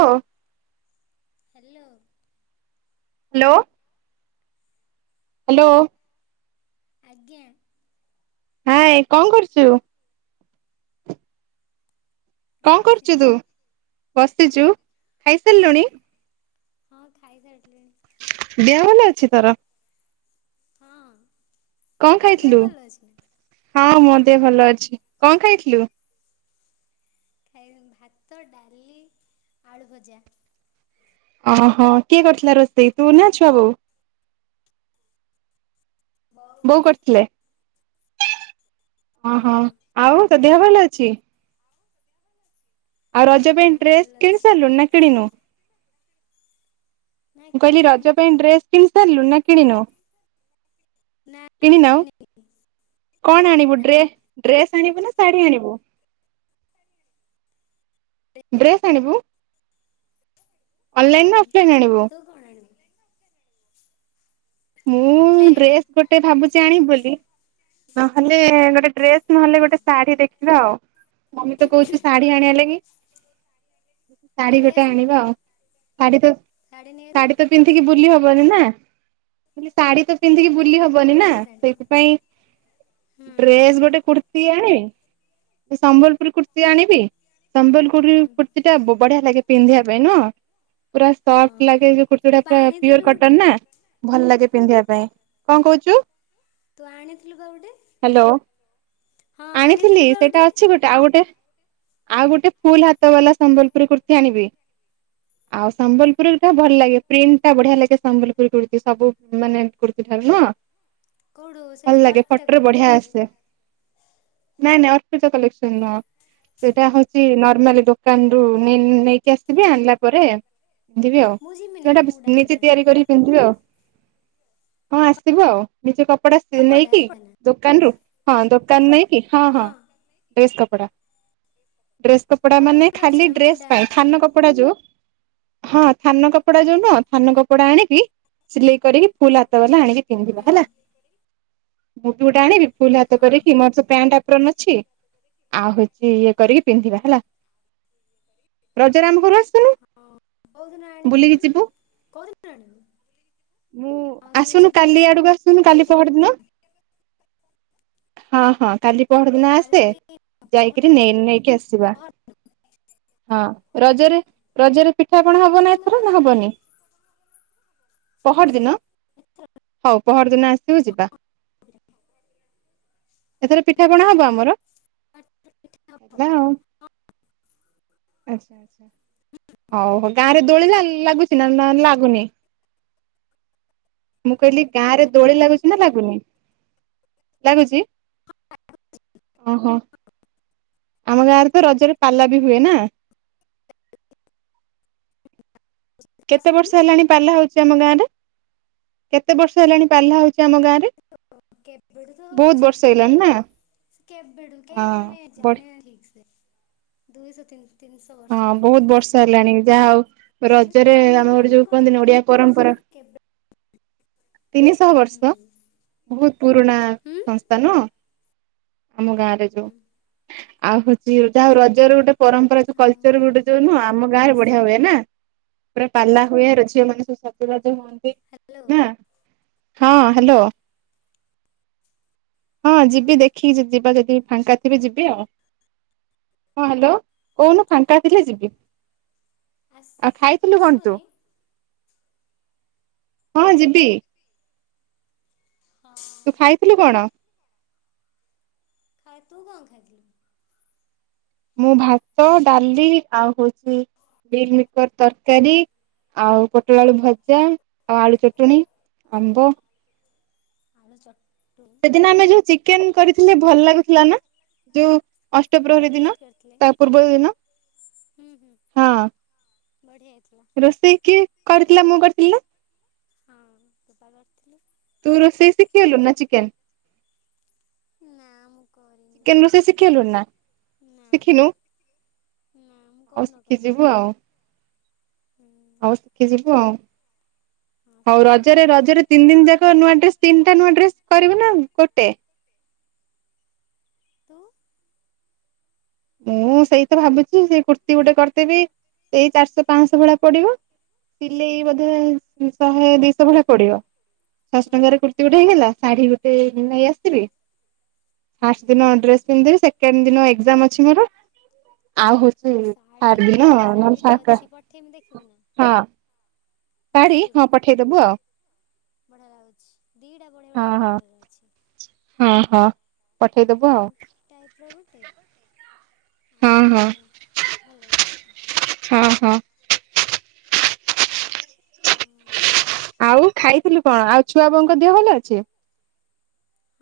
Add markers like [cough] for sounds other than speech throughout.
ଅଁ hello hello hello ଆଜ୍ଞା hi କଣ କରୁଚୁ? କଣ କରୁଚୁ ବସିଛି। ତୁ ବ ସିଚୁ ହଁ ଖାଇସାରିଲୁଣି? ହଁ ଖାଇ ସାଇଲିଣି। ଦେହ ଭଲ ଅଛି ତର? ହଁ କଣ ତୋ ଦେହ ଖାଇଥିଲୁ ଭଲ ଅଛି ନା? ହଁ ମୋ ଦେହ ଭଲ ଅଛି। କ ଣ ଖାଇଥିଲୁ। ଖାଇନ ଭାତ ଡାଲି ଆଳୁଭଜା। ଓହୋ କିଏ କରିଥିଲା ରୋଷେଇ ତୁ ନା ଛୁଆ ବୋଉ। ବୋଉ ହଁ କରିଥିଲେ। ଓହୋ ଆଉ ତୋ ଦେହଭଲ ଅଛି। ଆଉ ରଜ ପାଇଁ ହଁ ଡ୍ରେସ୍ ଭଲ ଅଛି କିଣିସାରିଲୁଣି ନା କିଣିନୁ। ନା ମୁଁ କହିଲି କିଣିନି ରଜ ତ ପାଇଁ ଡ୍ରେସ୍ କିିଣିି ସାରିଲୁଣି ନା କିଣିନୁ। ନା କିଣିିନାଉ କିଣିନି। କଣ ଆଣିବୁ ଡ୍ରେ ଡ୍ରେସ୍ ଆଣିବୁ ନା ଶାଢୀ ଆଣିବୁ। ଡ୍ରେସ୍ ଆଣିବୁ। ଅନଲାଇନ ହୁଁ ନା ଅଫଲାଇନ୍ ଆଣିବୁ। ତୁ କଣ ଆଣିବୁ? ମୁଁ ପ୍ଲେନ୍ ଆଣିବି ଡ୍ରେସ ଗୋଟେ ଭାବୁଛି ଆଣିବି ବୋଲି। ନହଲେ ଗୋଟେ ଡ୍ରେସ୍। ନହେଲେ ହଁ ଗୋଟେ ଶଢୀ ଦେଖ୍ ହାଲୋ। ମମି ତ କହୁଚି ଶାଢୀ ଆଣିଆ ଲାଗି। ଶାଢ଼ୀ ଶାଢୀ ନେଇ ଗୋଟେ ଆସୁନୁ ଆଣିବା ଆଉ। ଶାଢ଼ୀ ତ ଶାଢ଼ୀ ନେଇ ଆସୁନୁ ଶାଢୀ ତ ପିନ୍ଧିକି ବୁଲି ହ ମୋର ନା। ମୁଁ କହିଲି ଶାଢୀ ତ ପିନ୍ଧିକି ବୁ ପ୍ରି ହବନି ଆଉ ନା ଡ୍ରେସ୍ ଆଣିବୁ। ସେଇଥିପାଇଁ ହୁଁ ଡ୍ରେସ୍ ଗୋଟେ କୁର୍ତ୍ତି ଆଣିବି ସମ୍ବଲପୁର କୁର୍ତ୍ତୀ ଆଣିବି। ସମ୍ବଲପୁରୀ ହୁଁ କୁର୍ତ୍ତୀ ଟା ବଢିଆ ଲାଗେ। ପିନ୍ଧିବା ପାଇଁ ନୁହଁ। ପୁରା ସଫ୍ଟ ହଁ ଲାଗେ ଯୋଉ କୁର୍ତ୍ତୀ ତୁ ଗୁଡା ପା ପୁରା ପିଓର ଆଣିଥିଲୁ ଗୋଟେ କଟନ ନା ଭଲ ଲାଗେ। ପିନ୍ଧିବା ପାଇଁ କଣ କହୁଛୁ। ତୁ ଆଣିଥିଲୁ ପା ଗୋଟେ ହ୍ୟାଲୋ ହଁ ଆଣିଥିଲି ଆଣିଥିଲୁ ପା ସେଇଟା ଗୋଟେ ଅଛି ଆଉ ଗୋଟେ ଆଉ ଗୋଟେ ଫୁଲ ହାତ ବାଲା ସମ୍ବଲପୁରୀ କୁର୍ତ୍ତୀ ଆଣିବି ଆଉ ସମ୍ବଲପୁରୀ ଟା ଭଲ ଲାଗେ ପ୍ରିଣ୍ଟ ଟା ବଢିଆ ଲାଗେ ସମ୍ବଲପୁରୀ କୁର୍ତ୍ତୀ ସବୁ ମାନେ କୁର୍ତ୍ତୀ ଠାରୁ ନୁହଁ। କୋଉଠୁ ସେ ଭଲ ଯୋଉ ଲାଗେ ଅର୍ପିତା ଫଟୋରେ ବଢିଆ କଲେକ୍ସନରୁ ଆସେ। ନାଇଁ ନାଇଁ ଅପ୍ରିତା କଲେକ୍ସନ ନୁହଁ। ସେଇଟା ହଉଛି ନ ନର୍ମାଲି ଦୋକାନରୁୁ ନେଇ ନେଇକି ଆସିବେ ଆଣିଲା ପରେ ପିନ୍ଧିବି ଆଉ ମୁଁ ଯିମି ନା ସେଟା ମୁଁ ଗୋଟେ ନିଜେ ଆଣିଥାନ୍ତି ତିଆରି କରିକି ପିନ୍ଧିବି ଆଉ। ହଁ ଆସିବ ଆଉ ନିଜ କ ପଡା କପଡା କପଡ଼ା ନେଇକି ନା ଦୋକାନରୁୁ। ହଁ ଦୋକାନ କଟ ନେଇକି ହଁ ହଁ ଡ୍ରେସ୍ କପ୍ [unintelligible] ଡ୍ରେସ୍ କପଡା ଭଲ ମାନେ ଭଲ ଖାଲି ଅଛି ନା ମୁଁ ଡ୍ରେସ୍ ଗୋଟେ ପାଇଁ ଥାନ ଆଣିଥାନ୍ତି କପଡା ଯୋଉଁ ହଁ ଥାନ କପଡା ଯୋଉ ହ ଥାନ କପଡା ଆଣିକି ସିଲେଇ କରି ଫୁଲ୍ ହାତ ବାଲା ଆଣି ପିନ୍ଧିବ ହୁଁ ହେଲା। ମୁଁ ପି ଗୋଟେ ଆଣିବି। ଫୁଲ ହାତ ହଁ କରିକି ହଁ ମୋର ପ୍ୟାଣ୍ଟ ଅଛି ଆଉ ହେଉଛି ଇଏ କରିକି ପିନ୍ଧିବା ହେଲା ରଜରେ ଆମ ଘରୁ ଆସ୍ ହଁ କୋଉଁ ଦିନ ଆଣିବୁ ନା ଯିବୁ। କୋଉଁ ଦିନ ଆଣିବୁ? ମୁଁ ହଁ ତୁ ଆସୁନୁ ଯିବୁ କାଲି ଆଡକୁ ଆସୁନୁ କାଲି ପହର ଦିନ ହଁ ହଁ କାଲି ପହର ଦିନ ଆସେ କାଲି ଯାଇକିରି ନେଇ ନେଇକି ଆସିବା ହଁ ରଜରେ ରଜରେ ପିଠା ପଣା ହବ ନା ପହରଦିନ ଏଥର ନା ଗଲେ ହବନି? ପହରି ଦିନ ହଉ ପହରିଦିନ ଆସିବୁ ଯିବା। ଏଥର ପିଠା ପଣା ହବ ଆମର ହବନି ପିଠା ହବ ହେଲା ଆଉ ଓହୋ ଗାଁରେ ଦୋଳିି ଲା ଲାଗୁଛି ନା ଲାଗ୍ ଗୁନି। ମୁଁ କହିଲି ଗାଁରେ ଦୋଳି ଲାଗୁଛିି ନା ଲାଗ ଗୁନି ଲାଗୁଛି ଓହୋ ଆମ ଗାଁରେ ତ ରଜରେ ପାଲା ବି ହୁଏ ନା? କେତେ ଆସୁନୁ ବର୍ଷ ହେଲାଣି ପାଲା ହଉ ଆମ ଗାଁରେ, କେତେ ବର୍ଷ ହେଲାଣି ପାଲା ହଉଛି ଆମ ଗାଁରେ? କେବେଠୁ ତ ହଉଛି ହେଇଲାଣି ନା ହଁ କେବେଠୁ କେହି ମାନେ ବଢି ଜାଣେନା ଠିକ ସେ। ଦୁଇଶ ତିନ୍ ହଁ ବହୁତ ବର୍ଷା ହେଲାଣି ଯାହା ଆଉ ରଜରେ ସେଟା ଆମେ ଗୋଟେ ଅନୁମାନ ଯୋଉ କରୁଛନ୍ତି କୁହନ୍ତିନି ଓଡିଆ ତିନିଶହ ବର୍ଷ ପରମ୍ପରା କେବେ ତିନିଶହ ବର୍ଷ, ହୁଁ। ବହୁତ ପୁରୁଣା ହୁଁ। ସଂସ୍ଥା ନୁହଁ। ଆମ ଗାଁରେ ଯୋଉ ହୁଁ ଆଉ ହଉଛି ଯାହା ହଉ ରଜରେ ଗୋଟେ ପର କଲଚର ଆଉ ଗୋଟେ ଯୋଉ ନୁହଁ, ଆମ ଗାଁ ରେ ବଢିଆ ଆସିବୁ ହୁଏ ତୁ ନା? ପୁରା ପାଲା ହୁଏ ଝିଅ ମାନେ ସବୁ ସଜବାଜ ହୁଅନ୍ତି ହ୍ୟାଲୋ। ନା ହଁ ହ୍ୟାଲୋ। ହଁ ହ୍ୟାଲୋ ଯିବି ଦେଖିକି ଯଦି ଯିବା ସେଠିକି ଫାଙ୍କା ଥିବେ ଯିବି ଆଉ। ହଁ ହ୍ୟାଲୋ। କଉନୁ ଫାଙ୍କା ଥିଲେ ଯିବି। ଆସ ଆଉ ଖାଇଥିଲୁ କଣ ତୁ? ଆସିବୁନି ହଁ ଯିବି। ହଁ ତୁ ଖାଇଥିଲୁ କଣ? ଖାଇ ତୁ କଣ ଖାଇଥିଲୁ? ମୁଁ ଭାତ, ଡାଲି ଆଉ ହଉଛି ମିଲ ମିକର ତରକାରୀ ଆଉ ପୋଟଳ, ଆଳୁ ଭଜା ଆଉ ଆଳୁ ଚଟଣି, ଆମ୍ବ ଆଳୁ ଚଟ୍ ସେଦିନ ଆମେ ଯୋଉ ଚିକେନ କରିଥିଲେ ଭଲ ଲାଗୁଥିଲା ନା ଯୋଉ ଅଷ୍ଟପ୍ରହରୀ ଦିନ ଫିଷ୍ଟ କରିଥିଲେ ତା ପୂର୍ବ ଦିନ ହୁଁ ହୁଁ ବଢ଼ିଆ ହେଇଥିଲା ହଁ ରୋଷେଇ କିଏ କରି ଥିଲା ମୁଁ କରିଥିଲି ନା ହଁ ତୁ ପା କରିଥିଲୁ। ତୁ ରୋଷେଇ ଶିଖିଗଲୁଣି ନା ଚିକେନ୍? ନା ମୁଁ କରିନି ଚିକେନ ରୋଷେଇ ଶିଖିଗଲୁଣି ନା? ନା ଶିଖିନୁ ନା ମୁଁ ହଉ କୋଉଦିନ କରିନି ଶିଖିଯିବୁ ଆଉ। ହୁଁ ହଉ ଶିଖି ଯିବୁ ଆଉ। ହଁ ହଉ ସେଟା ରଜରେ ରଜରେ ତିନି ଦିନ ଯା ନୂଆ ଡ୍ରେସ ତିନିଟା ନୂଆ ଡ୍ରେସ କରିବୁ ନା ଗୋଟେ? ତୁ ମୁଁ ସେଇ ତ ଭାବୁଛି ସେଇ କୁର୍ତ୍ତୀ ଗୋଟେ କରିଦେବି ସେଇ ଚାରିଶହ, ପାଞ୍ଚଶହ ଭଳିଆ ପଡିବ। ହୁଁ ସିଲେଇ ବୋଧେ ଶହେ ଦିଶହ ଭଳିଆ ପଡିବ। ପାଶ ହୁଁ ଟଙ୍କାରେ କୁର୍ତ୍ତି ଗୋଟେ ହେଇଗଲା। ଶାଢ଼ୀ ଗୋ ନେଇ ଆସିଥିବି ହୁଁ ଫାଷ୍ଟ ଦିନ ଡ୍ରେସ ପିନ୍ଧିଦେବି ସେ ସେକେଣ୍ଡ ଦିନ ଏକ୍ସଜାମ ଅ ଆଉ ହଉଛି ଶାଢୀ ଥାର୍ଡ ଗୋଟେ ଦିନ ବଢିଆ ଶାଢୀ ରେ ନହେଲେ ଶା ଅଛି ପଠେଇମି ଦେଖିବୁ ନା? ହଁ ମି ଶାଢୀ ହଁ ପଠେଇଦବୁ ଆଉ ବଢିଆ ଲାଗୁଛି ଦିଟା ବଢିଆ ବଢିଆ ହଁ କଲର ଅଛି [inaudible] ହଁ ହଁ। ପଠେଇଦବୁ ଆଉ ପିଙ୍କ ଟାଇପ ର ଗୋଟେ ହଁ ଆଉ ହଁ ଗୋଟେ ଭଲ ଭଲ ହଁ ହଁ। ହଁ ଆଉ ଖାଇଥିଲୁ କଣ, ଆଉ ଛୁଆ ବୋଉଙ୍କ ଦେହ ଭଲ ଅଛି।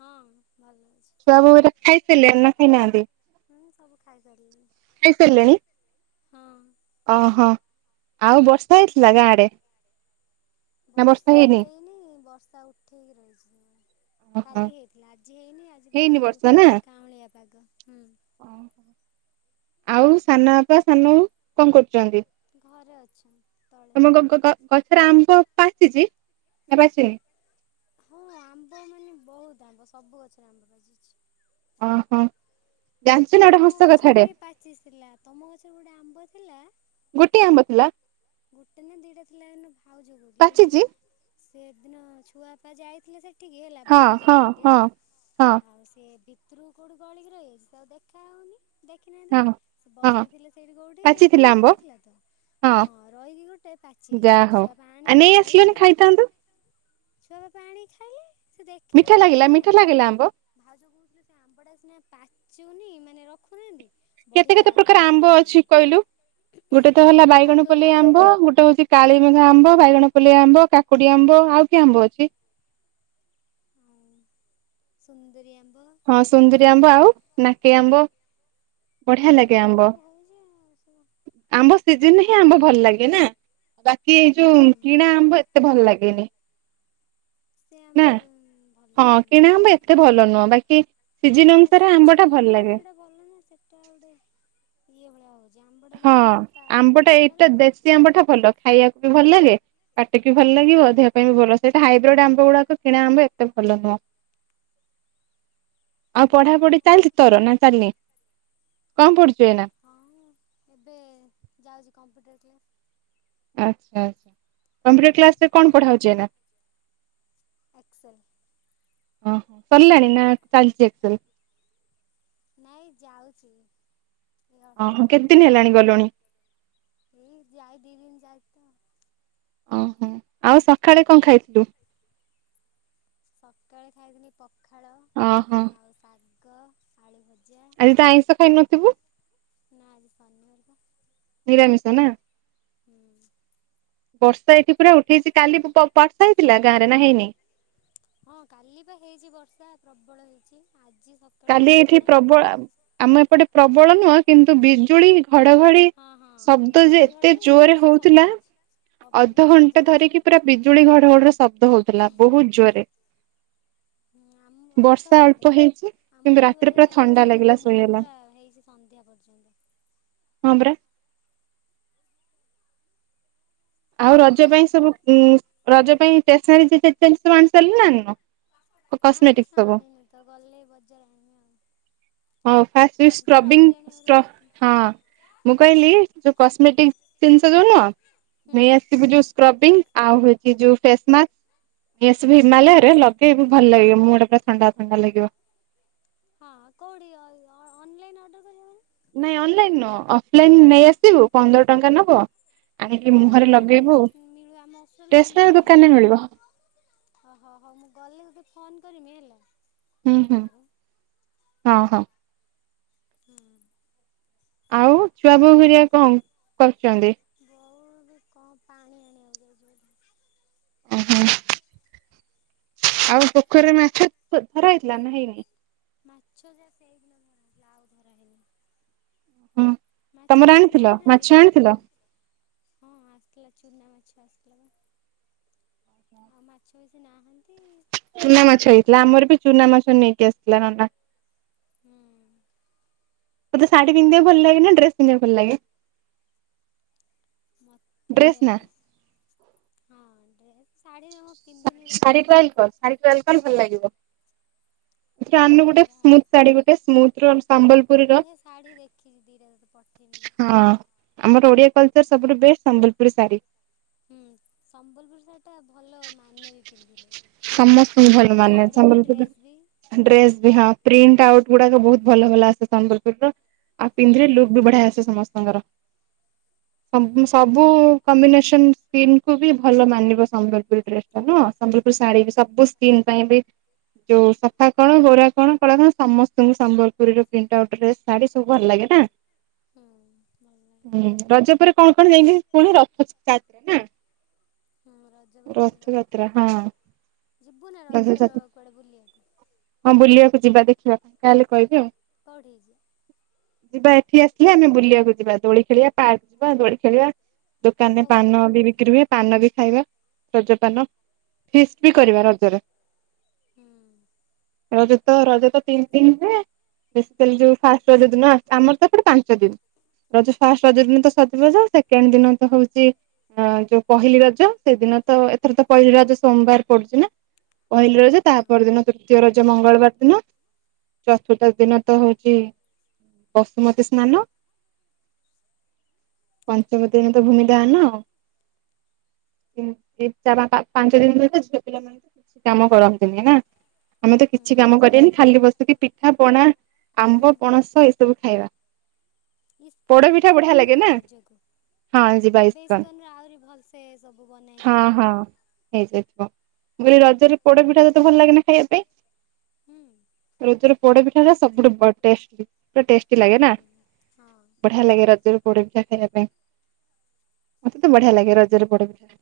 ହଁ ଭଲ। ଅଛି ଛୁଆ ବୋଉ ହେରା ଖାଇସାରିଲେନି ନା ଖାଇନାହାନ୍ତି। ହୁଁ ସବୁ ଖାଇ ସାରିଲେଣି। ଖାଇସାରିଲେଣି। ହଁ। ଓହୋ ଆଉ ବର୍ଷା ହେଇଥିଲା ଗାଁ ଆଡେ। ବର୍ଷା ହେଇନି ବର୍ଷା ଉଠେଇକି ରହିଛି। ଓହୋ କାଲି ହେଇଥିଲା। ଆଜି ହେଇନି ଆଜି ପୁରା ହେଇନି କିନ୍ତୁ ବର୍ଷା ନା କାଉଁଳିଆ ପାଗ ହୁଁ। ଆଉ ସାନ ବାପା ସାନବୋଉ କଣ କରୁ ଚନ୍ତି ଘରେ ଅଛ ତଳେ [unintelligible] ସେରା ଆମ୍ୱ ପାଚିଛି ନା ପାଚିନି। ହଁ ଆମ୍ବ ମାନେ ବହୁତ ଆମ୍ବ ସବୁ ଗଛରେ ଆମ୍ବ ପାଚିଛି। ଓହୋ। ଜାଣିଛୁ ନା ଗୋଟେ ତମ ହସ ଗଛରେ କଥାଟେ ବି ପାଚି ଥିଲା। ତମ ଗଛରେ ଗୋଟେ ଆମ୍ବ ଥିଲା। ଗୋଟେ ଆମ୍ୱ ଥିଲା। ଗୋଟେ ନା ଦିଟା ଥିଲା ଏ ଭାଉଜ କହୁଥିଲା ବୋଲି ପାଚିଛି ମୁଁ ସେଦିନ ଛୁଆପା ଯାଇଥିଲେ ସେଠି ଟିକେ ହେଲା ହଁ ହଁ ବସିଥିଲେ ସେଠି ହଁ ହେଲା। ହଁ ଆଉ ସେ ବି ଭିତୁରୁକୁ କୋଉଠୁ ଗଳିକି ରହିଗଲୁ ତ ଆଉ ଦେଖାହଉନି। ଦେଖିନାହାନ୍ତି। ହଁ ସେ ହଁ ବସିଥିଲେ ସେଇଠି କୋଉଠି ପାଚିଥିଲା ଖରା ଆମ୍ବ ହଉଥିଲା ତ ହଁ। ରହିକି ଗୋଟେ ପାଚି ଯାଇଛି। ଯାହା ଗୋଟେ ହଉ ଛୁଆ ପାଇଁ ଆ ଆଣିଲେ ନେଇ ଭାଉଜ ଆସିଲନି ରେ କିନ୍ତୁ ଖାଇଥାନ୍ତୁ ଛୁଆ ବାପା ଆଣିକି ଖାଇଲେ। ସେ ମିଠା ଦେଖିଲେନି ଲାଗିଲା ହେଲେ। ମିଠା ଲାଗିଲା ଆମ୍ବ? [unintelligible] ଚୁନି ମାନେ ରଖୁନାହାନ୍ତି। କେତେ ବଢ଼ିଆ କେତେ ପ୍ରକାର ଲାଗୁଛି ସେ ଆମ୍ବ ଅଛି ଆମ୍ବଟା କହିଲୁ। ଗୋଟେ ତ ହେଲା ଆଉ ବାଇଗଣ ପଲ୍ଲି କହିଲେ ଆମ୍ବ ଗୋଟେ ଗୋଟେ ହଉଛି କାଳିମେଘା ଆମ୍ବ ବାଇଗଣ ପଲିଆ ଆମ୍ବ କାକୁଡିଆ ଆମ୍ବ। ଆଉ କି ଆମ୍ବ ଅଛି। ସୁନ୍ଦରୀ ଆମ ହଁ ସୁନ୍ଦରୀ ଆମ୍ବ ଆଉ ନାକେଇ ଆମ୍ବ। ବଢ଼ିଆ ଆମର ଲାଗେ ତ ଏଇ ଆମ୍ବ ସବୁ ହଉଛି ଆଉ ସବୁ ଆମ୍ବ ସିଜିନ୍ ହିଁ ଆମ୍ବ ଭଲ ଲାଗେ। ଏନା ବା କି ଏଇ ଯୋଉ ହୁଁ। କିଣା ଆମ୍ବ ଏତେ ଭଲ ଲାଗେନି। ସେ ନା ଆମ୍ବ ଭଲ ହଁ ଲାଗେନା କିଣା ନା। ଆମ୍ବ ଏତେ ଭଲ ନୁହଁ। ବାକି ସିଜିନ୍ ଏଇଟା ଅନୁସାରେ ଆମ୍ବ ସିଜିନ ଟା ର ଭଲ ଯୋଉଟା ଲାଗେ। ସେଇଟା ଭଲ ନା ସେଟା ଗୋଟେ ଇଏ ଭଳିଆ ହବ। ହଁ ଆମ୍ବଟା ଏଇଟା ହୁଏ ଦେଶୀ ଆମ୍ବ ଟା ଭଲ ଖାଇବାକୁ ଭଲ ଲାଗେ କାଟିକି ଭଲ ଲାଗିବ ଦେହ ପାଇଁ ବି ଭଲ ସେଇଟା ହାଇବ୍ରିଡ଼ ଆମ୍ବ ଗୁଡାକ କିଣା ଆମ୍ବ ଏତେ ଭଲ ନୁହଁ। ଆଉ ପଢ଼ା ହୁଁ। ପଢ଼ି ଚାଲିଛି ତୋର ନା ଚାଲିନି, କଣ ପଢ଼ୁଛୁ ଏଇନା? ହଁ ଏବେ ଯାଉଛି କମ୍ପ୍ୟୁଟର କ୍ଲାସ୍। ଆଚ୍ଛା ଆଚ୍ଛା କମ୍ପ୍ୟୁଟର କ୍ଲାସ ରେ କଣ ପଢ଼ା ହଉଛି ଏଇନା? ଏକ୍ସେଲ୍। ଓ ହୋ ସରିଲାଣି ନା ଚାଲିଛି ଏକ୍ସେଲ୍? ନାଇଁ ଯାଉଚି। ଓହୋ କେତେ ଦିନ ହେଲାଣି ଗଲଣି? [inaudible] ଏଇ ଯାହା ଦି ଦିନ ତ ଓହୋ ଆଉ ସକାଳେ କଣ ଖାଇଥିଲୁ? ସକାଳେ ଖାଇଥିଲି ପଖାଳ। ଓହୋ ପଖାଳ ଆଉ ଶାଗ। ପଖାଳ ଆଳୁ ଭର୍ତ୍ତା। ଆଜି ତ ଆଇଁଷ ଖାଇ ନଥିବୁ ନା ଆଜି ଶନିବାର ପା ନିରାମିଷ? ସତ ନା? [inaudible] ବର୍ଷା ଏଇଠି ପୁରା ଉଠେଇଛି କାଲି ବର୍ଷା ହେଇଥିଲା ଗାଁ ରେ ନା ହେଇନି? ହଁ କାଲି ବା ହେଇଛି ବର୍ଷା ପ୍ରବଳ ହେଇଛି ଆଜି ସକାଳୁ କାଲି ବର୍ଷା ଏଇଠି ନାହିଁ ପ୍ରବଳ ହେଲେ ଆ ଆମ ଏପଟେ ପ୍ରବ ପ୍ରବଳ ନୁଁହ କିନ୍ତୁ ବିଜୁଳି ଘଡ଼ଘଡ଼ି ହଁ ହଁ ଶବ୍ଦ ଯେ ବିଜୁଳି ଏତେ ଘଡଘଡି ଜୋରରେ ବର୍ଷା ସବୁ ହଉଥିଲା ହେଇଛି। ପବନ ସବୁ ଅଧଘଣ୍ଟା ହେଇଛି ଧରିକି କାଲି ପୁରା ବିଜୁଳି ଘଡ଼ଘଡ଼ି ର ଶବ୍ଦ ହଉଥିଲା ବହୁତ୍ ଜୋରରେ। ଆମ ବର୍ଷା ଅଧଘଣ୍ଟେ ଅଳ୍ପ ହେଇଛି। ଆମ କିନ୍ତୁ ଏଠି ରାତିରେ ବୋଧେ ପୁରା ହେଇଛି ଥଣ୍ଡା ଲାଗିଲା ଦିନରୁ ଶୋଇଗଲା ପୁରା ହେଇଛି ସନ୍ଧ୍ୟା ପର୍ଯ୍ୟନ୍ତ ହଁ ପରା। ଆଉ ରଜ ପାଇଁ ସବୁ ଉ ହଁ। ରଜ ପାଇଁ ଷ୍ଟେସନାରୀ ଜିନିଷ ସବୁ ଆଣିସାରିଲୁ ନା ଆଣିନୁ? ନା କସ୍ମେଟିକ କିଛି ସବୁ ଆଣିନି ତ ଗଲେ ବଜାର ଆଣିବି ଆଉ। ହ ହଁ ଫାର୍ଷ୍ଟ ହଉଛି ରଜ ତ ରହିଲାଣି ସ୍କ୍ରବିଙ୍ଗ ସ୍କ୍ର ଆହୁରି ବହୁତ ହଁ ମୁଁ କହିଲି ଯଉ କସ୍ମେଟି ଜିନିଷ ଯଉ ନୁହଁ। ହୁଁ ନେଇ ଆସିବୁ ଯୋଉ ସ୍କ୍ରବିଂ ଆଉ ହଉଛି ଯୋଉ ଫେସ ମାସ୍କ ଫେସରେ ହିମାଳୟର ଲଗେଇବୁ ଭଲ ଲାଗିବ ମୁଁହ ଟା ପୁରା ଥଣ୍ଡା ଥଣ୍ଡା ଲାଗିବ। ହଁ କୋଉଠି ଅନଲାଇନ ଅନଲାଇ ଅର୍ଡର କରିବା ହେବା ନା? ନାଇଁ ଅନଲାଇନ ନୁହଁ ଅଫଲାଇନ ନେଇ ଆସିବୁ ପନ୍ଦର ଟଙ୍କା ନବ ଆଣିକି କୋଉଠି ମୁହଁରେ ଲଗେଇବୁ କେଜାଣି ମିଳେ ଆମ ଏଠି ଷ୍ଟେସନାରୀ ମିଳେନି ଦୋକାନରେ ବୋଧେ ମିଳିବ। ଓହୋ ହୋ ହଉ ମୁଁ ଗଲେ ତତେ ଫୋନ କରମି ହେଲା। ହୁଁ ହୁଁ [unintelligible] ହଁ ହଁ, [inaudible] ଆଉ ଛୁଆ ବୋଉ ଘରିଆ କଣ କରୁଛନ୍ତି? ବଉ କଣ ପାଣି ଆଣିବାକୁ ଯାଇଛି ବୋଧେ ଓ ହୋ, ଆଉ ପୋଖରିରେ ମାଛ ଧରାହେଇଥିଲା ନା ହେଇନାଇଁ। ମାଛ ଯା ସେଇ ଦିନ ଧରା ହେଇଥିଲା ଆଉ ଧରା ହେଇନି ହଁ [unintelligible] ମାଛ ତମର ବେଶୀ ଆଣିଥିଲ ନାହାନ୍ତି ମାଛ ଆଣିଥିଲ? ପୋଖରିରେ। ହଁ ଆସିଥିଲା ଚୁନା ମାଛ ଆସିଥିଲା ବା ଆଉ ମାଛ ବେସି ନାହାନ୍ତି। ଚୁନା ମାଛ ହେଇଥିଲା ଆମର ବି ଚୁନା ମାଛ ନେଇକି ଆସିଥିଲା ନନା। ହୁଁ, ତୋତେ ଶାଢୀ ପିନ୍ଧିବାକୁ ଭଲ ଲାଗେ ନା ଡ୍ରେସ ପିନ୍ଧିବାକୁ ଭଲ ଲାଗେ। ମୋତେ, ଡ୍ରେସ୍ ନା ହଁ ଡ୍ରେସ ଶାଢ଼ୀ ମୁଁ ପିନ୍ଧିନି ଶାଢୀ ଟ୍ରାଏଲ କର ଶାଢୀ ଟ୍ରାଏଲ କଲେ ଭଲ ଲାଗିବ। ଏଠିକି ଆଣୁନୁ ଗୋଟେ ଦେଖିବା ସ୍ମୁଥ୍ ଶାଢୀ ଗୋଟେ ସ୍ମୁଥ ତ୍ରୋନ ସମ୍ବଲପୁରୀର ବଢ଼ିଆ ଶାଢ଼ୀ ଦେଖିଛି ଦିଟା ତତେ ପଠେଇମି ଦେଖିବୁ ହଁ ଯଦି ଆମର ଓଡିଆ କଲଚର ସବୁଠୁ ବେଷ୍ଟ ସମ୍ବଲପୁର ସାଢ଼ୀ। ହୁଁ ସମ୍ବଲପୁରୀ ଶାଢ଼ୀ ଟା ସମସ୍ତଙ୍କୁ ଭଲ ସମ୍ବଲପୁର ମାନେ ଶାଢ଼ୀ ବି ସମ୍ବଲପୁରୀ ଡ୍ରେସ୍ ବି ଡ୍ରେସ୍ ବି ପ୍ରିଣ୍ଟ ଟାଉଟ ଗୁଡାକ ବହୁତ ଭଲ ଭଲ ଆସେ ସମ୍ବଲପୁରୀ ର ଆଉ ହୁଁ ପିନ୍ଧିଲେ ଲୁକ୍ ବି ବଢିଆ ଆସେ ସମସ୍ତେ ସାଙ୍ଗର ହୁଁ। ସ ସବୁ କମ୍ବିନେସନ ସ୍କିନ୍ କୁ ବି ଭଲ ମାନିବ ସମ୍ବଲ ଡ୍ରେସ ଟାନୁଁହ ସମ୍ବଲପୁରୀ ଶାଢୀ ସବୁ ସ୍କିିନ ପାଇଁ ବି ଯୋଉ ସଫା କଣ ଗୋରା କଣ କଳା କଣ ସମସ୍ତଙ୍କୁ ସମ୍ବଲପୁରୀର ପ୍ରିଣ୍ଟ ଆଉଟ ଡ୍ରେସ ଶାଢୀ ସବୁ ଭଲ ଲାଗେ ନା? ହୁଁ ଭଲ ଲାଗେ ହୁଁ ରଜ ପରେ କଣ କଣ ଯାଇକି ପୁଣି ରଥ ଯାତ୍ରା ରେ ନା ହଁ, ରଥଯାତ୍ରା ହଁ ଯିବୁ ନା ରଜର ରଥଯାତ୍ରା କୁଆଡ଼େ ବୁଲିବାକୁ? ହଁ ବୁଲିବାକୁ ଯିବା ଦେଖ ଯିବା ପାଇଁ ହେଲେ କହିବି ଆଉ। କୋଉଠି କି ଯିବୁ? ଯିବା ଏଠି ଆସିଲେ ଆମେ ବୁଲିବାକୁ ଯିବା ଦୋଳି ଖେଳିବା ପାର୍କ ଯିବା ଦୋଳି ଖେଳିବା ଦୋକାନରେ କୋଉ ଦିନ ପାନ ବି ବିକ୍ରି ହୁଏ ପାନ ବି ଖାଇବା। ରଜପାନ ଫିଷ୍ଟ ବି କରିବା ରଜରେ। ହୁଁ। ରଜ ତ ରଜ ତ ତିନି ଦିନ ହୁଏ ବେସିକାଲି ଯୋଉ ଫାଷ୍ଟ ରଜ ଦିନ ଆମର ତ ଏପଟେ ପାଞ୍ଚ ଦିନ ରଜ ଫାଷ୍ଟ ରଜ ଦିନ ତ ସଜବାଜ ସେକେଣ୍ଡ ଦିନ ତ ହଉଛି ଯୋଉ ପହିଲି ରଜ। ସେଦିନ ତ ଏଥର ତ ପହିଲି ରଜ ହୁଁ ତ ସୋମବାର ପଡୁଛି ନା ପହିଲି ରଜ ତା ହଁ ପର ଦିନ ତୃତୀୟ ରଜ ମଙ୍ଗଳବାର ଦିନ ଚତୁର୍ଥ ଦିନ ତ ହଉଛି ବସୁମତୀ ସ୍ନାନ ପଞ୍ଚମ ଦିନ ତ ଭୂମି ଦାହନ ଆଉ ପା ପା ପାଞ୍ଚ ଦିନ ପର୍ଯ୍ୟନ୍ତ ଝିଅ ପିଲା କିଛି କାମ କରନ୍ତିନି ନା ଆମେ ତ କିଛି ହୁଁ କାମ କରବାନି ଖାଲି ବସିକି ପିଠା ପଣା ଆମ୍ବ ପଣସ ଏସବୁ ଖାଇବା ପୋଡ ଇସ୍କନ ପିଠା ଯିବାନା ବଢିଆ ଲାଗେ ଗଲେ ନା ରଜକୁ ହଁ ଯିବା ଏବେ ଇସ୍କନ ର ଆହୁରି ଭଲସେ ସବୁ ବନା ହେଇ ହଁ ଯାଇଥିବ ହଁ ନା ହେଇଯାଇଥିବ ମୁଁ କହିଲି ରଜରେ ପୋଡ ପିଠା ତତେ ଭଲ ଲାଗେନା ଖାଇବା ପାଇଁ? ହୁଁ ପ୍ରକୁତରେ ପୋଡ ପିଠା ଟା ସବୁଠୁ ବ ଟେଷ୍ଟ ବି ପୁରା ଟେଷ୍ଟି ହୁଁ ଲାଗେ ନା ହଁ ବଢିଆ ଲାଗେ ରଜରୁ ପୋଡ ପିଠା ଖାଇବା ପାଇଁ ମତେ ତ ବଢିଆ ଲାଗେ ରଜରେ ପୋଡ ପିଠା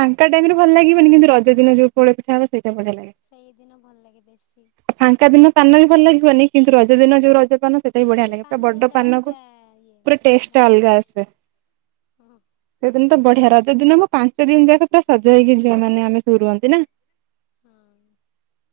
ଫାଙ୍କା ଟାଇମରେ ଭଲ ଲାଗିବନି କିନ୍ତୁ ର ସେଦିନ ଯଉ ପୋ ପିଠା ଆସେ ବଢିଆ ଲାଗେ ସେଇଦିନ ଭଲ ଲାଗେ ବେଶୀ ଫାଙ୍କା ଦିନ ପାନ ବି ଭଲ ଲାଗିବନି କିନ୍ତୁ ରଜ ଦିନ ଯୋଉ ପାନ ସେଟା ବି ସେ ବଢିଆ ଲାଗେ ପୁରା ପାନର ବଡ ଗୋଟେ ପାନକୁ ଅଲଗା ଇଏ ଟେଷ୍ଟ ଭଲ ଅଲଗା ଲାଗେ ଆସେ। ହଁ ତ ବଢିଆ ରଜ ଦିିନ ମୁଁ ପାଞ୍ଚ ଦିନ ଯାକ ପୁରା ସଜ ହେଇକି ଝିଅ ମାନେ ଆମେ ସବୁ ରୁହନ୍ତି ନା ହଁ